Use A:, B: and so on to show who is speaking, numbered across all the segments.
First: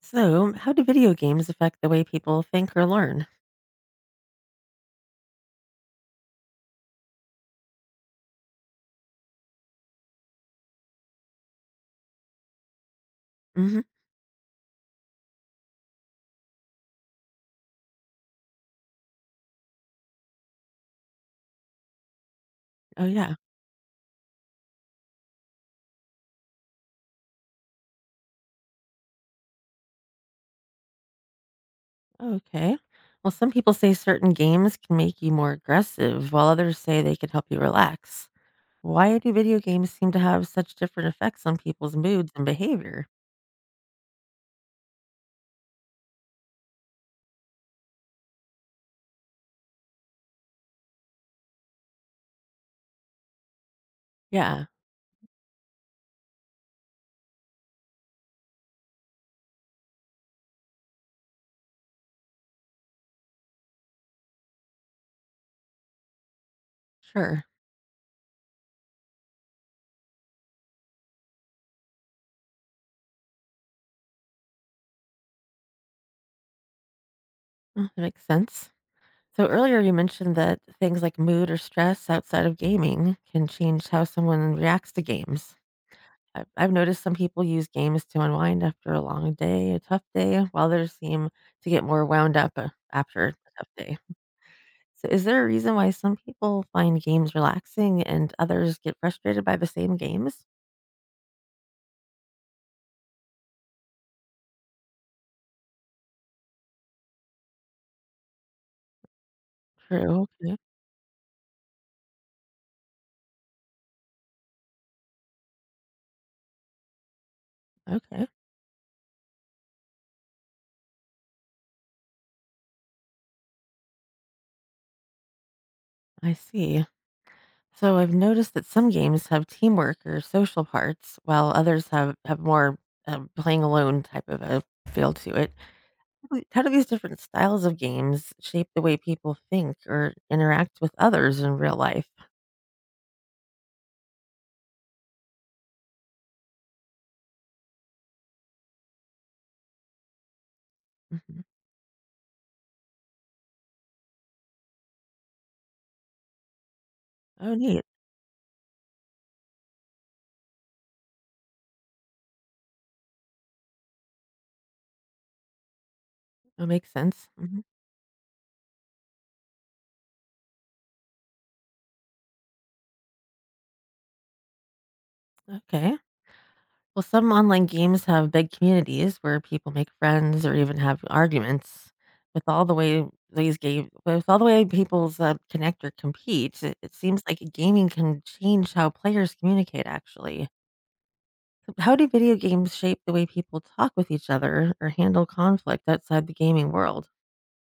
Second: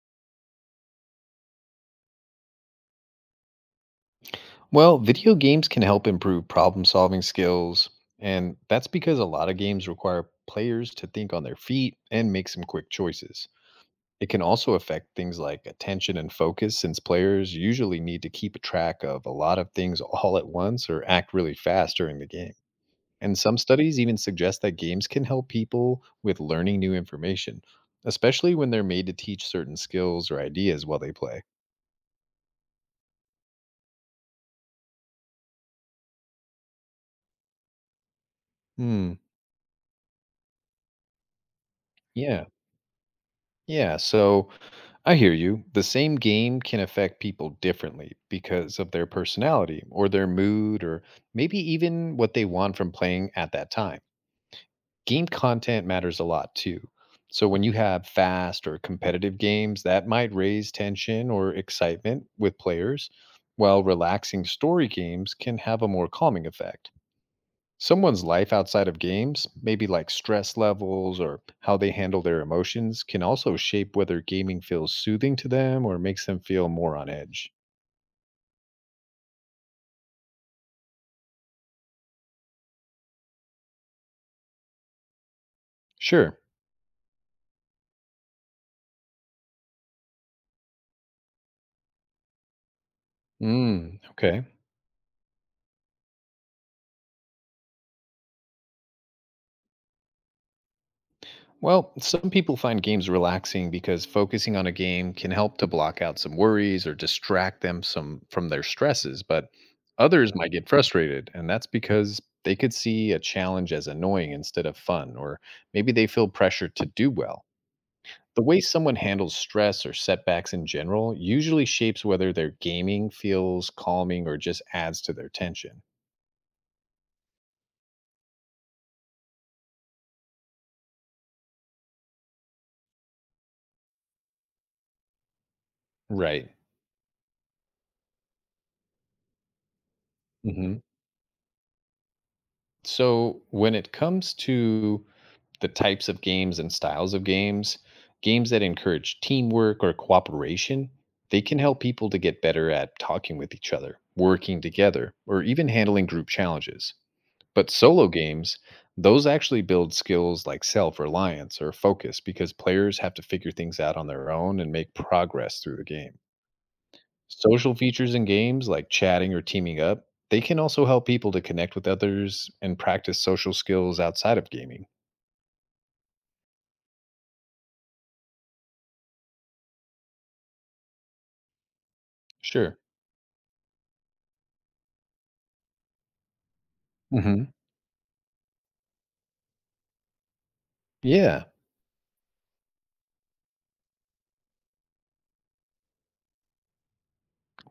A: So, how do video games affect the way people think or learn?
B: Well, video games can help improve problem solving skills, and that's because a lot of games require players to think on their feet and make some quick choices.
A: Hmm.
B: It can also affect things like attention and focus, since players usually need to keep a track of a lot of things all at once or act really fast during the game.
A: Oh, yeah.
B: And some studies even suggest that games can help people with learning new information, especially when they're made to teach certain skills or ideas while they play.
A: Oh, okay. Well, some people say certain games can make you more aggressive, while others say they can help you relax.
B: Hmm.
A: Why do video games seem to have such different effects on people's moods and
B: Yeah.
A: behavior?
B: Yeah, so I hear you. The same game can affect people differently because of their personality or their mood or maybe even what they want from playing at that time.
A: Yeah,
B: Game content matters a lot too. So when you have fast or competitive games, that might raise tension or excitement with players, while relaxing story games can have a more calming effect.
A: sure.
B: Someone's life outside of games, maybe like stress levels or how they handle their emotions, can also shape whether gaming feels soothing to them or makes them feel more on edge.
A: Mm, that makes sense. So, earlier you mentioned that things like mood or stress outside of gaming can change how someone reacts to games.
B: Sure.
A: I've noticed some people use games to unwind after a long day, a tough day, while others seem to get more wound up after a tough day.
B: Mm, okay.
A: So, is there a reason why some people find games relaxing and others get frustrated by the same games?
B: Well, some people find games relaxing because focusing on a game can help to block out some worries or distract them some from their stresses, but
A: True.
B: others might
A: Okay.
B: get frustrated, and that's because they could see a challenge as annoying instead of fun, or maybe they feel pressure to do well.
A: Okay.
B: The way someone handles stress or setbacks in general usually shapes whether their gaming feels calming or just adds to their tension.
A: I see. So, I've noticed that some games have teamwork or social parts, while others have more playing alone type of a feel to it. Wait,
B: Right.
A: how do these different styles of games shape the way people think or
B: Hmm.
A: interact with others in real life?
B: So, when it comes to the types of games and styles of games, games that encourage teamwork or cooperation, they
A: Mhm.
B: can help people to get better at talking with each other, working together, or even handling group challenges.
A: Oh,
B: But
A: neat.
B: solo games, those actually build skills like self reliance or focus because players have to figure things out on their own and make progress through the game.
A: That makes sense. Hmm.
B: Social features in games like chatting or teaming up, they can also help people to connect with others and practice social skills outside of gaming.
A: Okay. Well, some online games have big communities where people make friends or even have arguments. With all the
B: Sure.
A: way these game, with all the way people's connect or compete, it seems like
B: Mhm.
A: gaming can change how players communicate. Actually,
B: Yeah.
A: so how do video games shape the way people talk with each other or handle conflict outside the gaming world?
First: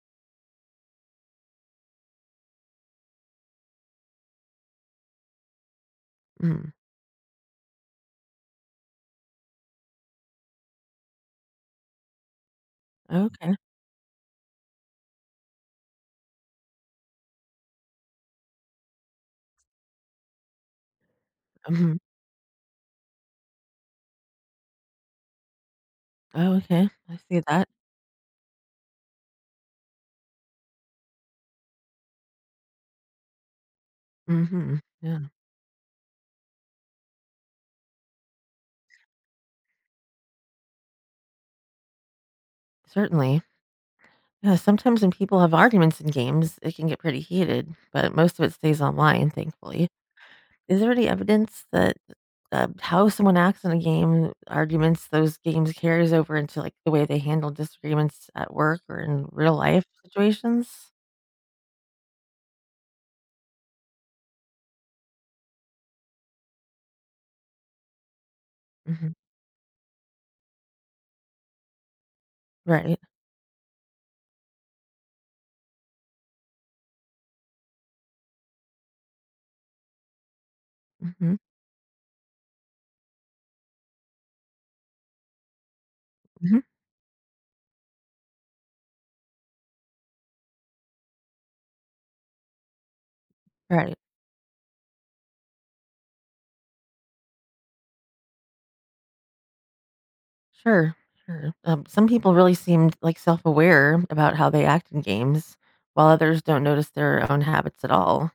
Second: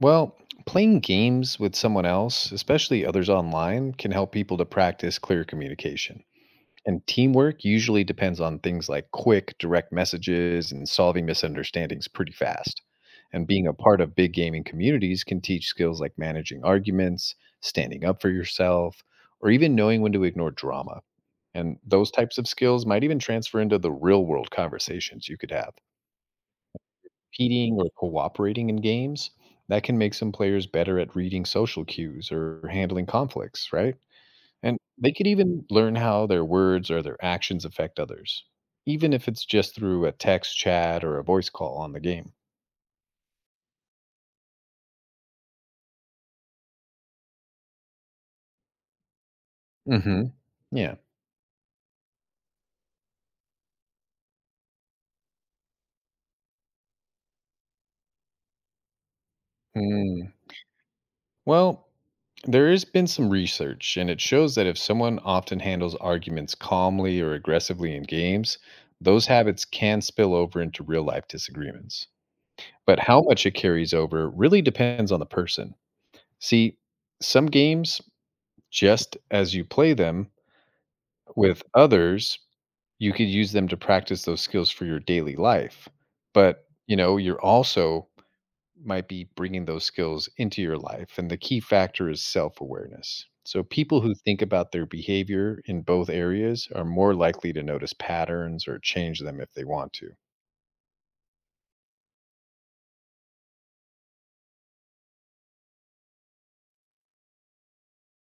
B: Well, playing games with someone else, especially others online, can help people to practice clear communication.
A: Mm,
B: And teamwork usually depends on things like quick, direct messages and solving misunderstandings pretty fast. And
A: okay.
B: being a part of big gaming communities can teach skills like managing arguments, standing up for yourself, or even knowing when to ignore drama. And
A: Mhm.
B: those types of skills might even transfer into the real world conversations you could have.
A: Oh, okay. I see that.
B: Competing or cooperating in games, that can make some players better at reading social cues or handling conflicts, right? And
A: Mhm.
B: they
A: Yeah,
B: could even learn how their words or their actions affect others, even if it's just through a text chat or a voice call on the game.
A: certainly. Yeah, sometimes when people have arguments in games, it can get pretty heated, but most of it stays online, thankfully.
B: Hmm.
A: Is there
B: Yeah.
A: any evidence that how someone acts in a game, arguments, those games carries over into like the way they handle disagreements at work or in real life
B: Mm.
A: situations?
B: Well, there has been some research, and it shows that if someone often handles arguments calmly or aggressively in games,
A: Hmm.
B: those habits can spill over into real life disagreements.
A: Right.
B: But how much it carries over really depends on the person. See, some games, just as you play them,
A: Hmm.
B: with others, you could use them to practice those skills for your daily life.
A: Hmm.
B: But, you know, you're also might be bringing those skills into your life. And the key factor is self awareness. So,
A: Right.
B: people who think about their behavior in both areas are more likely to notice patterns or change them if they want to.
A: Sure, sure. Some people really seemed like self-aware about how they act in games, while others don't notice their own habits at all.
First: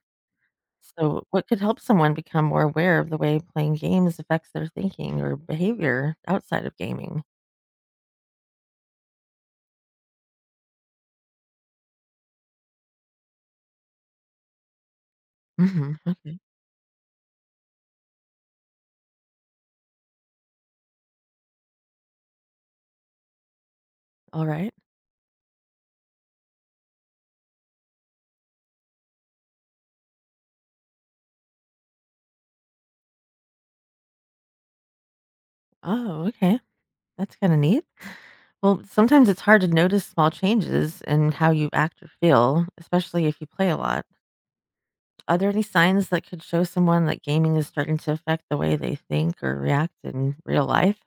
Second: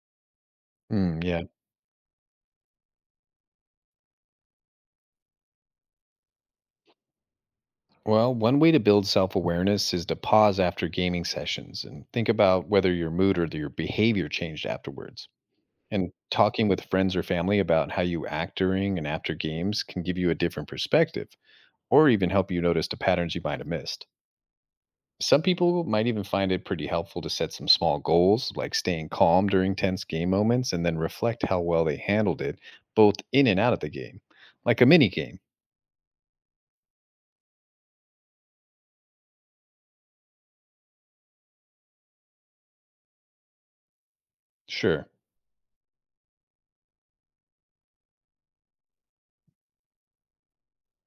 B: Mm,
A: So,
B: yeah.
A: what could help someone become more aware of the way playing games affects their thinking or behavior outside of gaming?
B: Well, one way to build self awareness is to pause after gaming sessions and think about whether your mood or your behavior changed afterwards.
A: Hmm.
B: And
A: Okay.
B: talking with friends or family about how you act during and after games can give you a different perspective or even help you notice the patterns you might have missed.
A: All right.
B: Some people might even find it pretty helpful to set some small goals, like staying calm during tense game moments and then reflect how well they handled it, both in and out of the game, like a mini game.
A: Oh, okay. That's kind of neat. Well, sometimes it's hard to notice small changes in how you act or feel, especially if you play a lot.
B: Sure.
A: Are there any signs that could show someone that gaming is starting to affect the way they think or react in real life?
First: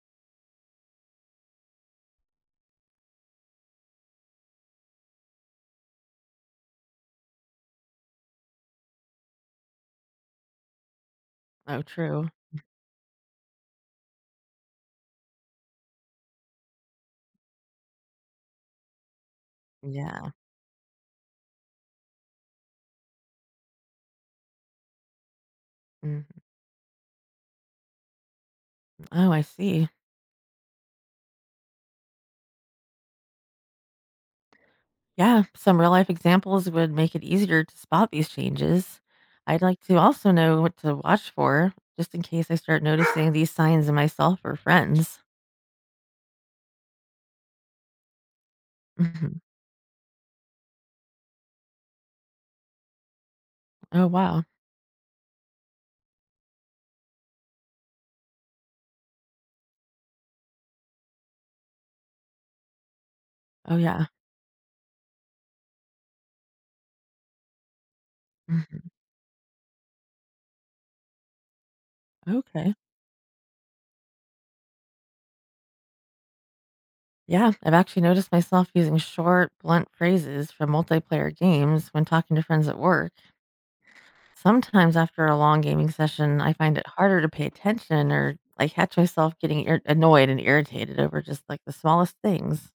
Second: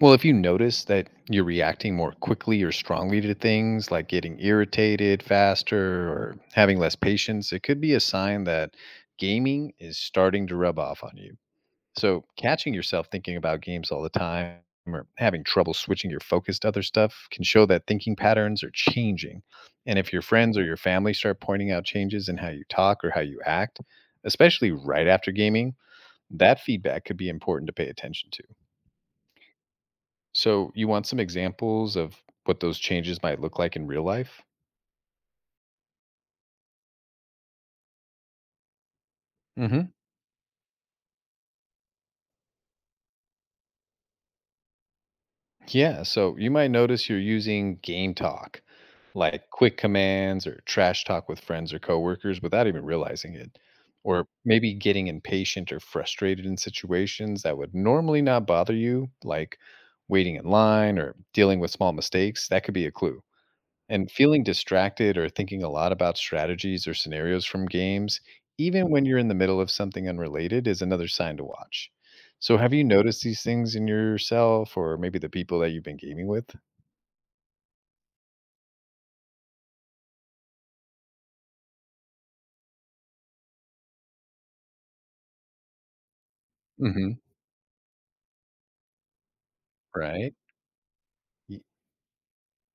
B: Well, if you notice that you're reacting more quickly or strongly to things, like getting irritated faster or having less patience, it could be a sign that gaming is starting to rub off on you.
A: Oh,
B: So,
A: true.
B: catching yourself thinking about games all the time or having trouble switching your focus to other stuff can show that thinking patterns are changing. And if your
A: Yeah.
B: friends or your family start pointing out changes in how you talk or how you act, especially right after gaming,
A: Mhm.
B: that feedback could be important to pay attention to.
A: Oh, I see.
B: So, you want some examples of what those changes might look like in real life?
A: Yeah, some real life examples would make it easier to spot these changes. I'd like
B: Hmm.
A: to also know what to watch for just in case I start noticing these signs in myself or friends.
B: Yeah, so you might notice you're using game talk,
A: Mhm.
B: like quick commands or trash talk with friends or coworkers without even realizing it.
A: Oh,
B: Or
A: wow.
B: maybe getting impatient or frustrated in situations that would normally not bother you, like waiting in line or dealing with small mistakes. That could be a clue.
A: Oh, yeah.
B: And feeling distracted or thinking a lot about strategies or scenarios from games, even
A: Mhm.
B: when you're in the middle of something unrelated, is another sign to watch. So, have
A: Okay.
B: you noticed these things in yourself or maybe the people that you've been gaming with?
A: Yeah, I've actually noticed myself using short, blunt phrases from multiplayer games when talking to friends at work. Sometimes after a long gaming session, I find it
B: Hmm.
A: harder to pay attention or I catch myself getting annoyed
B: Right.
A: and irritated over just like
B: Y-
A: the smallest things.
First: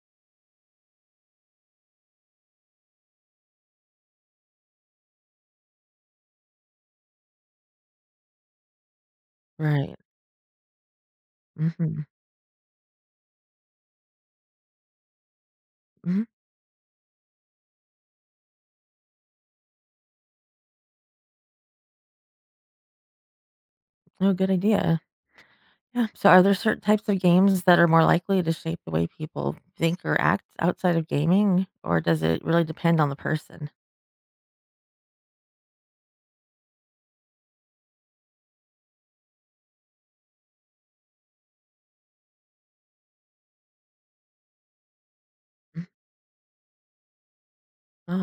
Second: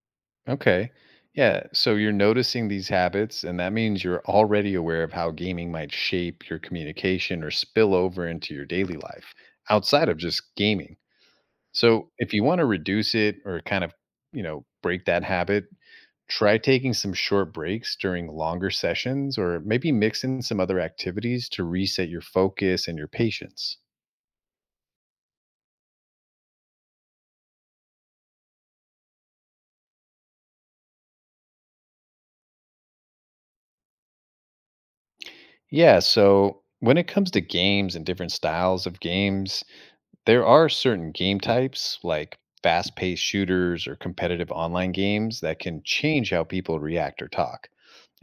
B: Okay. Yeah. So, you're noticing these habits, and that means you're already aware of how gaming might shape your communication or spill over into your daily life
A: Right.
B: outside of just gaming.
A: Mm-hmm.
B: So if you want to reduce it or break that habit,
A: Hmm.
B: try taking some short breaks during longer sessions or maybe mix in some other activities to reset your focus and your patience.
A: Oh, good idea. Yeah. So, are there certain types of games that are more likely to shape the way people think or act outside of gaming, or does it really depend on the person?
B: Yeah, so when it comes to games and different styles of games, there are certain game types like fast paced shooters or competitive online games that can
A: Mm.
B: change how people react or talk.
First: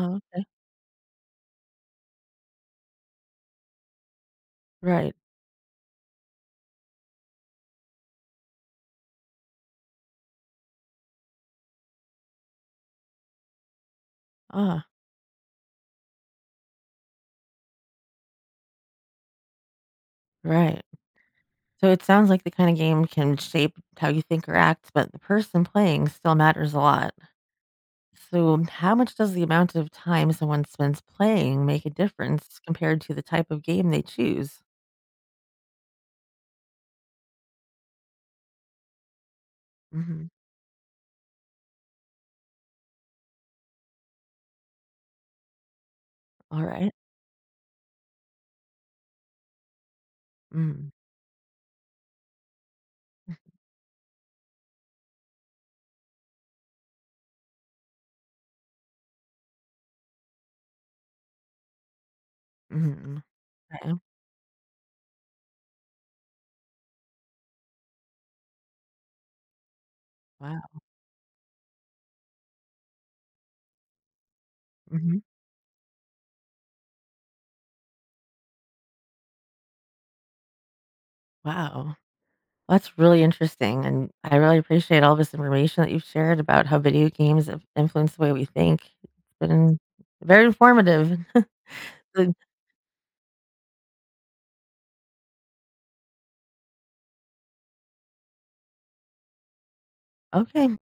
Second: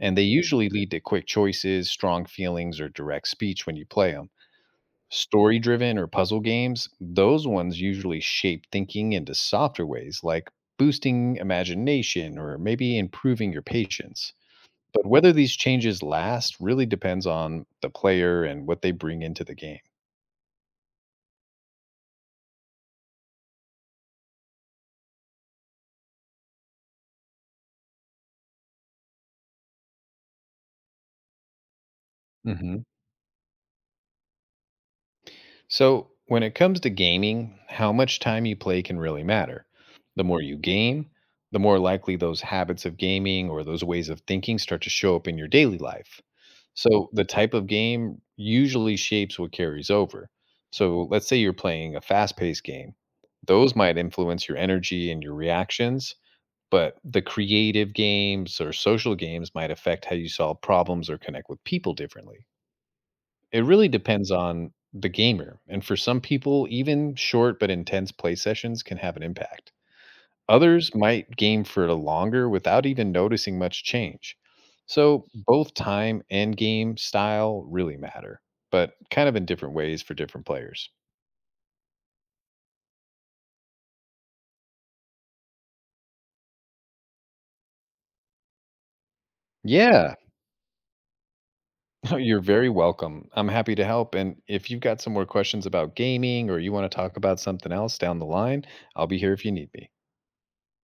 B: And they
A: okay.
B: usually lead to quick choices, strong feelings, or direct speech when you play them.
A: Right.
B: Story driven or puzzle games, those ones usually shape thinking into softer ways like boosting imagination or maybe improving your patience.
A: Ah,
B: But whether these changes last really depends on the player and what they bring into the game.
A: right. So it sounds like the kind of game can shape how you think or act, but the person playing still matters a lot. So, how much does the amount of time someone spends playing make a difference compared to the type of game they choose?
B: So, when it comes to gaming, how much time you play can really matter. The
A: Mhm.
B: more you game, the more likely those habits of gaming or those ways of thinking start to show up in your daily life.
A: All right.
B: So, the type of game usually shapes what carries over.
A: Mm.
B: So, let's say you're playing a fast paced game, those might influence your energy and your reactions, but the creative games or social games might affect how you solve problems or connect with people differently.
A: Mhm.
B: It really
A: Okay.
B: depends on the gamer, and for some people, even short but intense play sessions can have an impact.
A: Wow.
B: Others might game for a longer without even noticing much change.
A: Mhm.
B: So, both time and game style really matter, but kind of in different ways for different players.
A: Wow. That's really interesting. And I really appreciate all this information that you've shared about how video games have influenced the way we think. It's been
B: Yeah,
A: very informative. Good.
B: you're very welcome. I'm happy to help. And if you've got some more questions about gaming or you want to talk about something else down the line, I'll be here if you need me.
A: Okay.